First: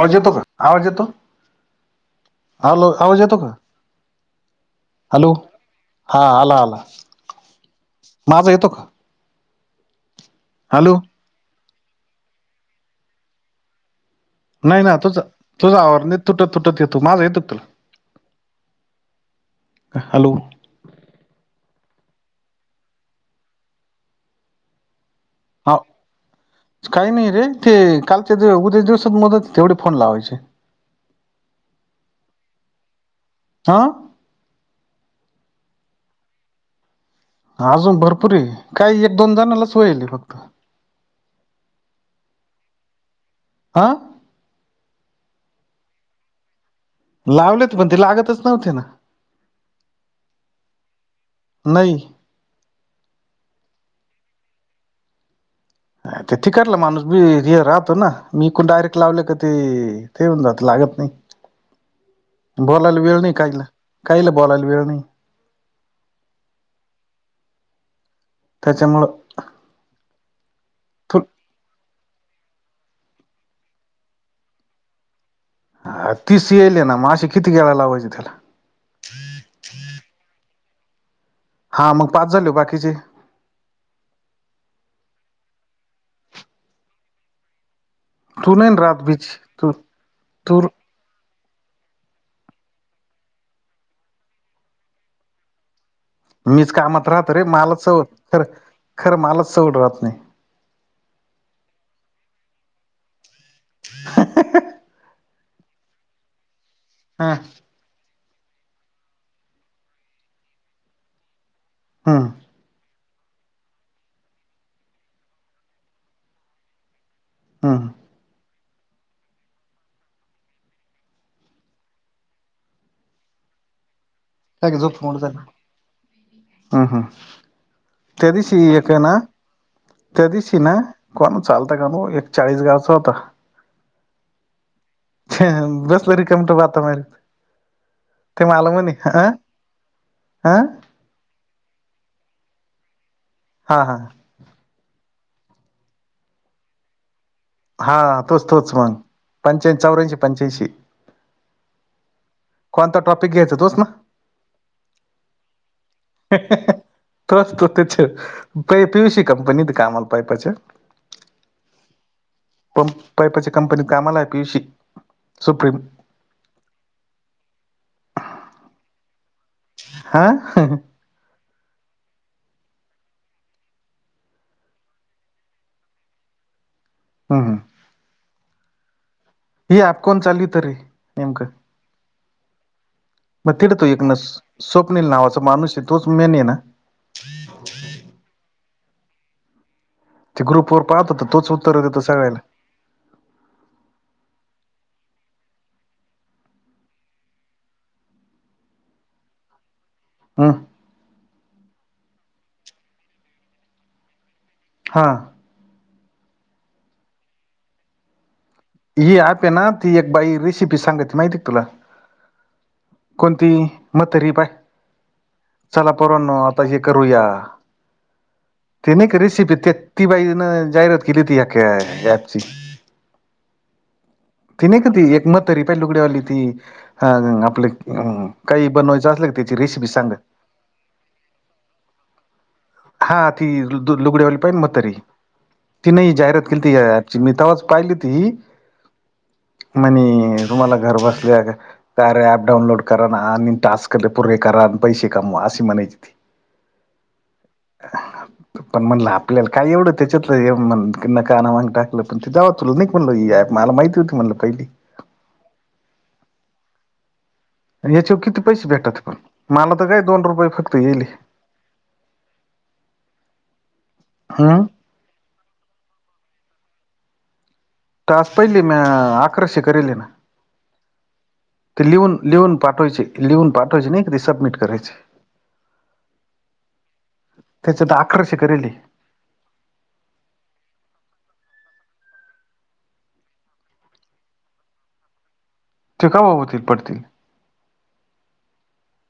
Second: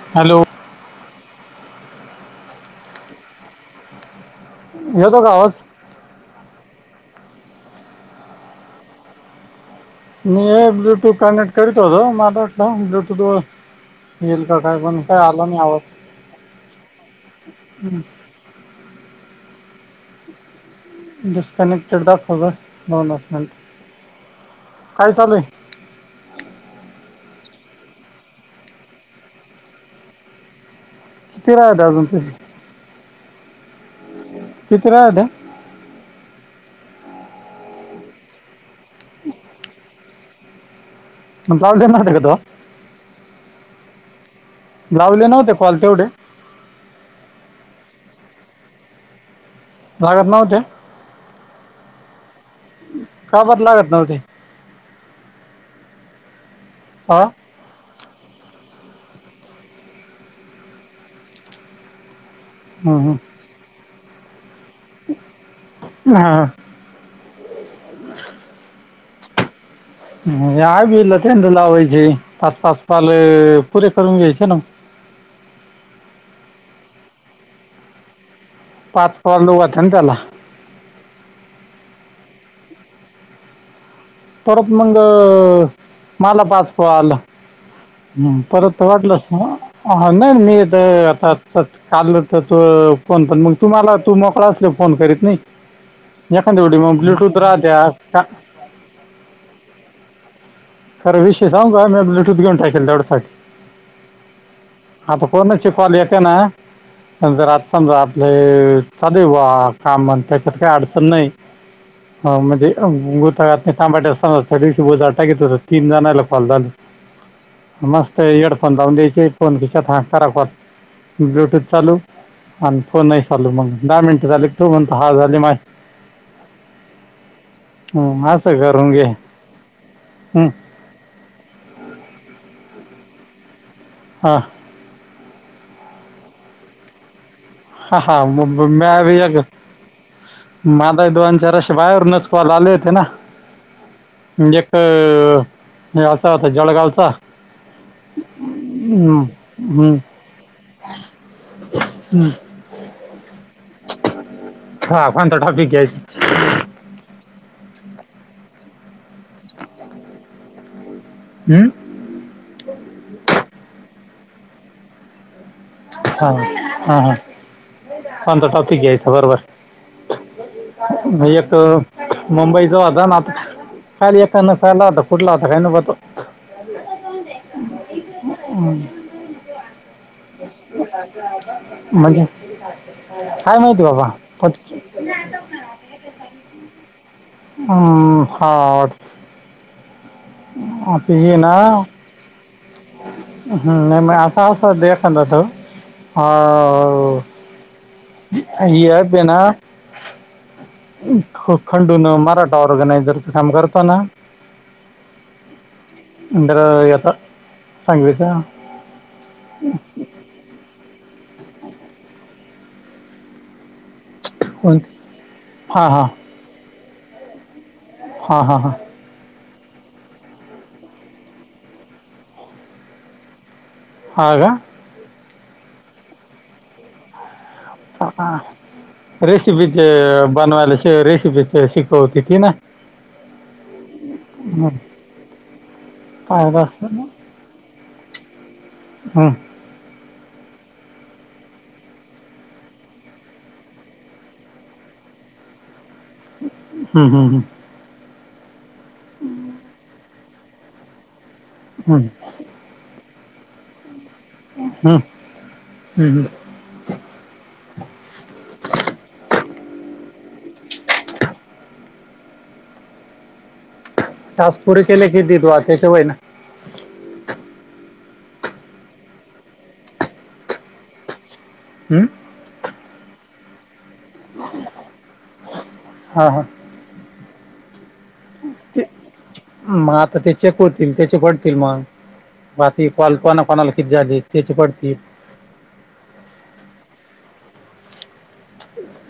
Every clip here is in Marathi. आवाज येतो हॅलो का आवाज येतो. हॅलो आवाज येतो का. येतो का हॅलो आवाज हा आला आला माझा येतो का? मी हे हॅलो ब्लूटूथ कनेक्ट करत होतो मला डाउनलोड नाही ना तुझ तुझा आवाज लई तुटत तुटत येतो माझा येतो का तुला. हॅलो, डिस्कनेक्टेड दाखवतं दोनच मिनिटं काय चालू आहे? हो काही नाही रे ते कालच्या दिव उद्या दिवसात मदत तेवढे फोन लावायचे? किती राहिल अजून तुझे. हां. किती राहिलं. अजून भरपूर आहे काही एक दोन जनालाच व्हायलय फक्त म्हणताजेतेतो [unintelligible] हां. लावले नव्हते कॉल तेवढे. लावलेत पण ते लागतच नव्हते ना,? लागत नव्हते. नाही? का बरं लागत नव्हते. अच्छा तिकडंल माणूस हा बिझी राहतो ना. एकूण डायरेक्ट लावले का ते ठेवून जात लागत नाही. हम्म, बोलायला हम्म. वेळ नाही काहींना काहीला बोलायला वेळ नाही. हां? [inaudible] त्याच्यामुळं, मग आहे तू त्यांना लावायचे पाच पाच कॉल पुरे करून घ्यायचे ना. हं तीस येईल ना मग असे किती वेळा लावायचे त्याला पाच प दो वातं ना त्याला. हा मग पाच झाले हो बाकीचे परत मंग मला पाच पो आला? हम्म तू नाही परत राहत बीच वाटलंस ना तू नाही तू मीथ आता. स काललं तर तू फोन पण मग तुम्हाला तू मोकळा असल फोन करीत नाही? मीच याखाडी मग कामात राहत ब्लूटूथ रे रा त्या. मलाच सवड खरं खरं मलाच चवड राहत नाही. खर विषय सांग का मी ब्लूटूथ घेऊन टाकेल तेवढ्यासाठी आता. कोोनची क्ॉल येते ना हा न जरज- समजा आपले चादैव कामण त्याच्यात काही अडचण नाही? हम्म हा म्हणजे गुतागात नाही तांबाट असना त्या दिवशी बोज टा घेतत. तीन जण आला फलताली हम्म मस्त लावून फोन किशात हांरा वात. ब्लूटूथ चालू आणि फोनही चालू मग दहा मिनटं झाले? तू का म्हणतो झप हा मोड झा झाली माय हम् हम् हं, त्या असं दिवशी एक करून का घे ना. त्या हं, दिवशी ना कोण चालत का त एक चाळीस गावचा होता? हां. बसल र कमट. हा हा म भ अ अ म. दोन चार असे बाहेरूनच कॉल आले होते ना. हा हा. म्हणजे एक याचा होता जळगावचा. हा तोच तोच मग हम पंच्याऐंशी हम्म. चौऱ्याऐंशी पंच्याऐंशी हम्म. कोणता टॉपिक घ्यायचा तोस ना. हा कोणत ठॉपिक आहेस. त असतो त्याच्या प पियु श. कंपनीत कामाल पाहि पा. हं. पंप पाईपाची कंपनी कामाला आहे पीयशी सुप्रीम. हा हा हा अंत टॉपिक आयच बरोबर. हा. एक मुंबईचा होता ना आता. खाली एकााना खलाता कुठला आता काही ना बत. हा हा. ह. ही आप कोण चालली. तरी नेमकं म्हणजे मग काय तिथं माहिती तो एक बाबा. न स्वप्नील नावाचा माणूस आहे तोच मेन ये ना. हम्म हा. ते ग्रुप वर पाहत होत तोच उत्तर देतं सगायला. ह् नाही म अता अस होत एखाद्याचं अ. ही ॲप हे ना. हं. खंडून मराठा ऑर्गनायझरचं काम करतो ना. हां. म्हंतर याचा सांगितच. ही आप आहे ना ती एक बाई रेसिपी सांगाची माहिती तुला. कोणती म्हातारी बाई कोणती हां चला पोरांना आता हे करूया. हा हा हा. ते नाही का रेसिपी ती बाईन जाहिरात केली ती पची. आ. नाही का ती एक मत तरी पा लुकडीवाली ती ह. आप काही का बनवायचं क रेसिपीचे रेसिपी सांग. बनवायला शे रेसिपीचे शिकवते ती ना हाी लुगड्यावाली पा हं, म्हातारी. तिने ही जाहिरात केली पाहिलं ती या असतं ऍपची मी तवाच पाहिली ती. हम. म्हणे तुम्हाला घर बसल्या का. काय र ऍप डाऊनलोड करा ना आणि टास्क परे करा आणि पैसे कमवा अशी म्हणायची ती. हम्म हम् हम्म. पण म्हणलं आपल्याला काय एवढं त्याच्यातलं ये म्हण. किन कानामाग हं, टाकलं पणव तुला न म्हणलं हीप मला माहिती म्हण. कहिली! हं, हं, हं. न याच्यावर किती पैसे भेटतां पण, माला त काय दोन रुपये फक्त येल हे. [inaudible] टास हम्म. पुरे केले की देदो वा त्याच्या होईना. टास पहिले म्या अकराशे करेल हे ना ते लिहून. लिहून पाठवायचे, लिहून पाठवायचे नही का ते सबमिट करायचे. हां हां त्याच्यातं अकराशे करेल हे! ते मग आता ते चेक होतील त्याचे पडतील मग. बाकी कॉल कोणाकोणाला किती झाले त्याचे पडतील. ते कव्हा होतील पडतील.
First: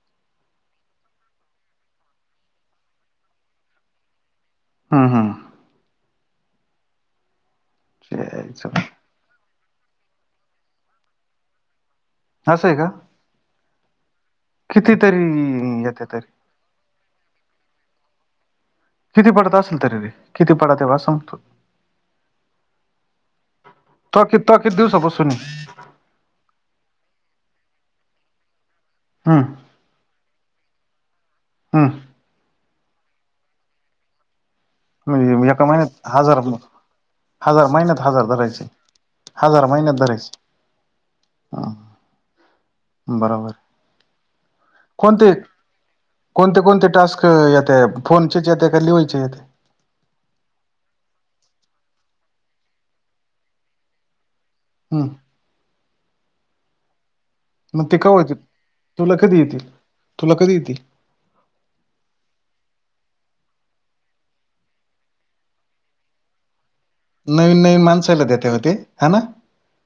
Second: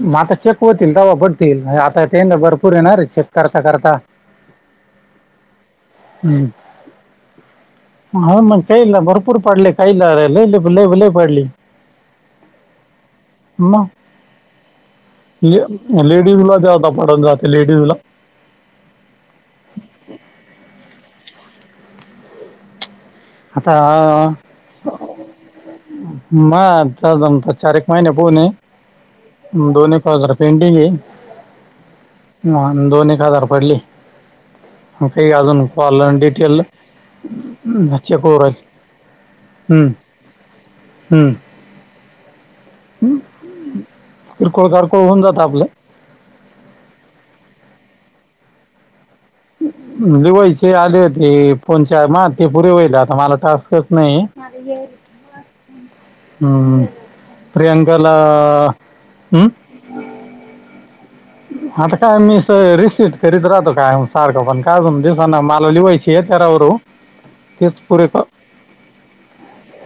म आता चेक होतील तंवा पडतील, आता तेन भरपूर हे नांरे चेक करता करता. हं हं! ह मग काहीला भरपूर पडले. काही ला लयी लयी लयी लयी पडले. असं हे का? म! कितीतरी! येते तरी ले-लेडीज ला जादा पडत जातं लेडीजला. किती पडत असल तरी रे, किती पडत्यां असं म्हणतो. तुवा कीतवा कीती दिवसा पासुन हे! महा आता जमता चारेक महिन्या पाहून ये. हं! दोन एक हजार पेडिंग हे! हं! हा दोन एक हजार पडले. मं काही म्हणजे अजून एका महिन्यात कॉलं न हजार डिटेल हजार महिन्यात चेक हजार होऊ धरायचे हजार राहिली हू महिन्यात धरायचे हू! बरा बर किरकोळ कारकोळ होऊन कोणते! जातं आपलं कोणते कोणते टास्क येत्या, फोनचेच येत्या का लिवायचे येत्या? लिवायचे आले होते, फोनच्या माह ते पुरे होईल आता मला टास्कच नही. हम्म हं! मग ते प्रियांकाला कवा येतील तुला कधी ऊ! येतील तुला कधी येती. आता काय मी स रिसिट करीत राहतो कायमं सारखं पण काय अजून दिसना माला लिवायचे येत्या रावरो. नवीन नवीन माणसाला देत्यां ओ ते हाय ना!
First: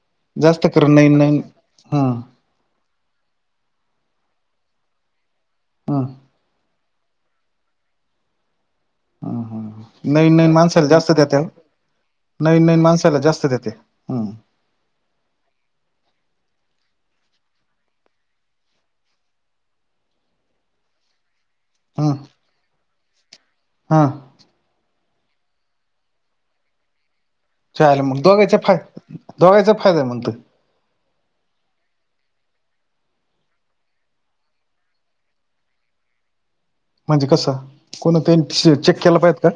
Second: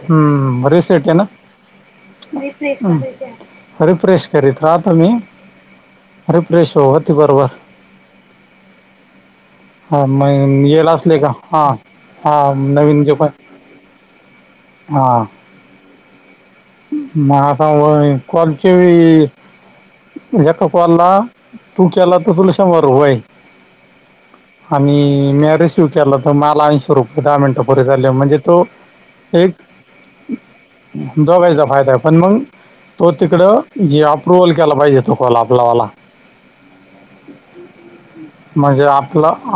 हम्म जास्त करून रिसेट आहे नवीन ना नवीन ह! रिफ्रेश करीत राहतो मी. हा! रिफ्रेश व होती बरबर. हां हां! हा म येल असले का, हा हा नवीन जे माणसाला पण जास्त देते हम्म हा! मं आता व कॉलचे बी एका कॉलला तू केला त तुला शंभर रुपये हे! हं! आणि म्या रिसिव्ह केला तर माल ऐंशी रुपये दहा मिनटं पुरे च्या आयला झाले मग म्हणजे दोघाचा तो फाय एक दोघाचा फायदा आहे म्हणल.. दोघायचा फायदा आहे पण मग तो तिकडं जे अप्रुवल केला पाहिजे तो कॉल आप पला म्हणजे कसं कोण त्यांनी म्हणजे चेक केला आपला पाहिजेत का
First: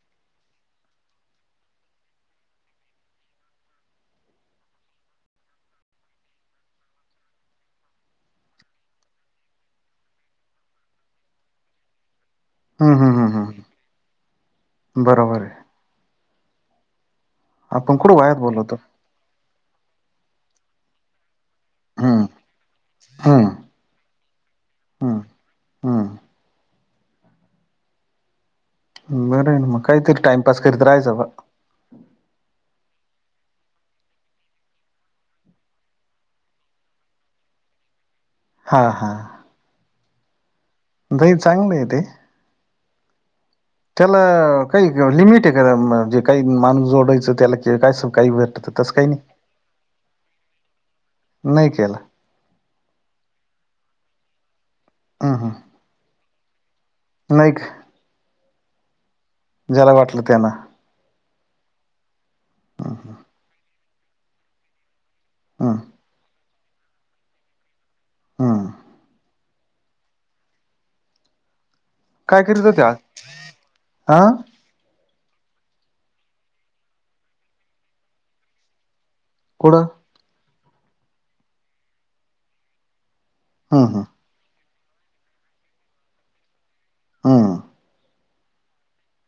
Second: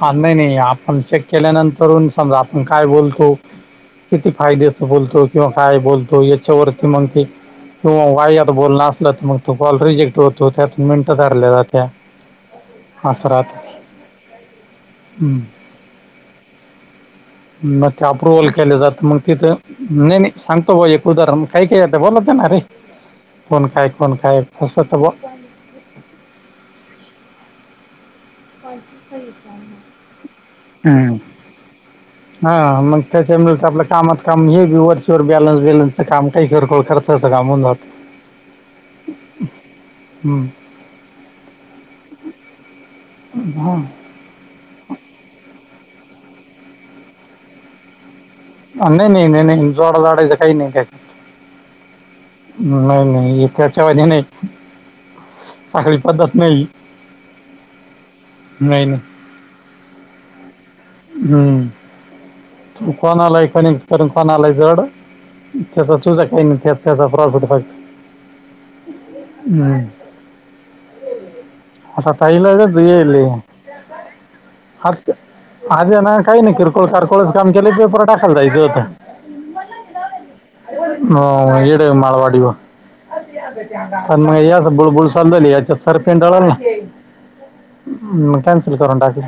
हा नाही नाही आपण चेक केल्यानंतरून समजा आपण काय बोलतो.. किती फायद्याच बोलतो किंवा काय बोलतो याच्यावरती मग ते. किंवा वाईयात बोलण असलं तर मग तो कॉल रिजेक्ट तो त्यात मिनटं धरल्या जात्या अस राहत ते. बरोबरय.? मग आपण ते कुठं वायात अप्रुव्हल बोलवतो केले जात मग तिथं नाही नाही सांगतो भा एक उदाहरण. काही काही आता हम्म बोलत ना रे हम्म कोण काय कोण काय फसत ब हम्म हम्म [inaudible] बरंय न मग काहीतरी टाइमपास करत हम्म. राहायचं बा. - हा मग त्याच्यामुळे तर आपलं कामात काम हे बी वरचेवर बॅलन्स बिलन्सच काम काही घर खर्चाचं काम होऊन जातं.? [inaudible] हा हम्म. दही चांगलय ते. हां. त्याला काही लिमिट आहे क म्हणजे काही माणूस जोडायचं त्याला काय कस काही? तसं काही नाही नाही नाही नाही जोडा जोडायचं काही नाही त्यात. नाही केला नाही नाही त्याच्या वानी नाही.? हां हां. साखळी पद्धत नाही.? नाही का. नाही नाही. ज्याला वाटलं त्याला. [unintelligible] हम्म, तु कोनालाय कनेक्ट कर न कोनालाय जोड. हम्म त्याचा तुझा काही नाही त्याच त्याचा प्रॉफिट फक्त. हम्म. हम्म. आता काय ताईला करीत होते आज हा [unintelligible] आजय ना काही नाही किरकोळ कारकोळच काम केल पेपर टाकायला जायचं होत.? कुठ? अं इढे माळवाडीवर.. हम्म हम्म म या अस बुळबुळ चाललेली याच्यात सार पिंडाळल ना हम्म मग कॅन्सल करून टाकले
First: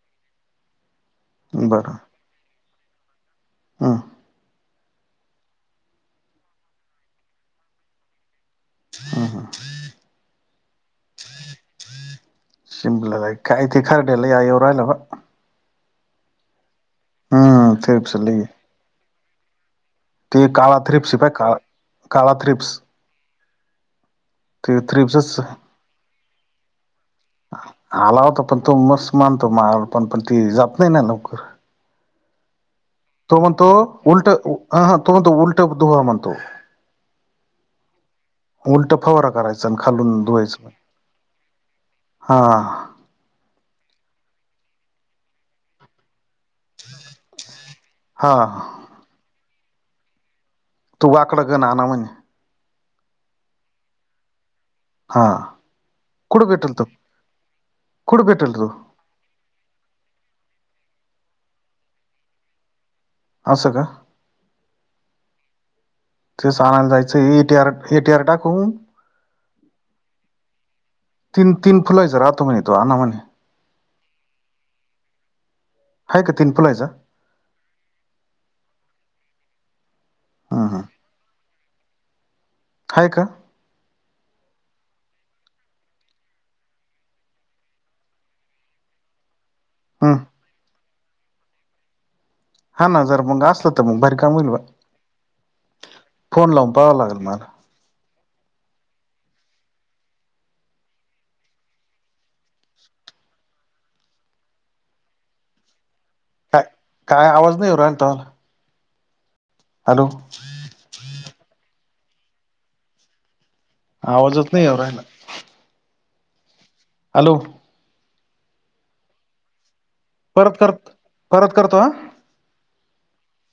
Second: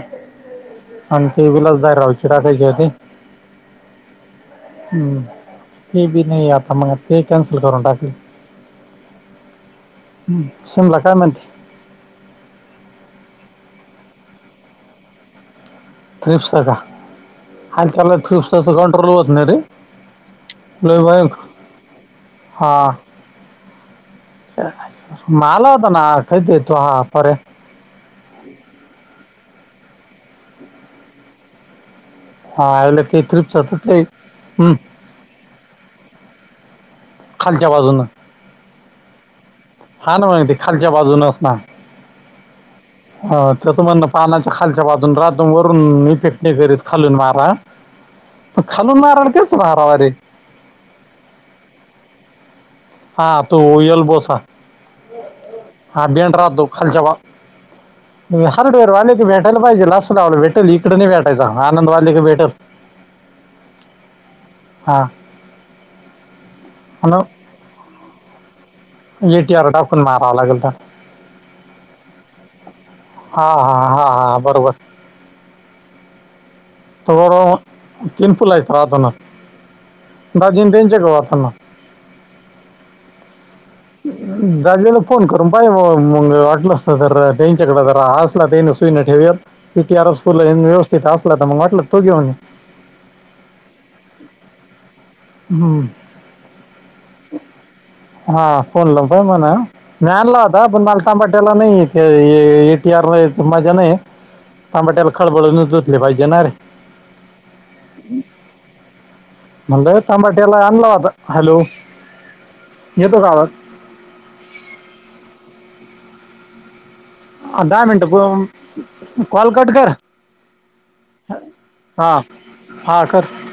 आणि ती विलास [unintelligible] टाकायची होती. हां. हम्म ते बी नाही आता मग ते कॅन्सल करून टाकली? ह हा. समला काा म्हणती? शिंबला कायथे खरडेला या येव रायला भा थ्रिप्स का हम्म आणि थ्रिप्स त्याला लई थ्रिपसाच कंट्रोल होत नाही रे. ते काळा लय थ्रिप्स पय भयंकर का काळा थ्रिप्स ते थ्रिप्सच माला होता ना खयतयेतो ह पर. आला होता पण मस् मानतो मार पण पण ती जात नाही लवकर? हा, ते तो म्हणतो थ्रिप्सचं ते उलट हम्म, हा तो म्हणतो उलटं दोहा म्हणतो? खालच्या बाजूनं? उलट फवारा करायचा हा ना मग ते धुवायचं खालच्या बाजूनच हा. अ त्याचं म्हणण पानाच्या खालच्या बाजून रातून वरून इ फे हे करत खालून मारा हा खालून मारा तेच भारावारीे. तू वाकडं घन आण ना म्हणे, हा तू उअल बोसा. हा कुठं बेड्रु भेटल तो कुठं भेटल तो हरडर अ बे. [unintelligible] भेटयला पाहिजे लस लावलं भेटेल इ [inaudible] कडे नाही भेटायचा आनंद वाले क भेटल असं का... हा ते सांगायला जायचं आणि एटी आर. ए टर टा ख [unintelligible] एटीआर टाकून मारावा लागेल तर तीन- तीन फुलायच राहतो म्हणे तो आना म्हणे, हा हा हा हा बरोबर? ह का तीन फुलायचा. थथडं तीन फुल आहेचं राहताना हम्म दहाजन हम्म त्यांनच्या का वाताना. ई [inaudible] दाजूला फोन करून बाय मग वाटलं असत तर त्यांच्याकडे जरा हसला ते नसत. ठे पी टी हम्म आरस व्यवस्थित असला तर मग वाटलं तो घेऊन. हा ना जर मग असलं तर मग भारी काम होईल ब हम्म. फोन लावून पाहा लागेल मला. हा फोन कोणलं प म्हणा.? मॅनला होता पण मालटाबाट्याला नाही एटीआरलाथ मजा नाही. तांबाट्याला खळबळूनच होतले पाहिजे ना रे, काय काय आवाज नाही येऊ राहिला तुम्हाला म्हणलंय हॅलो तांबाट्याला आणला आता हॅलो येतो काळात. आवाजच नाही या राहिला.? हॅलो, दहा मिनट कॉल कट कर परत करत परत करतो हा हां. हा कर.?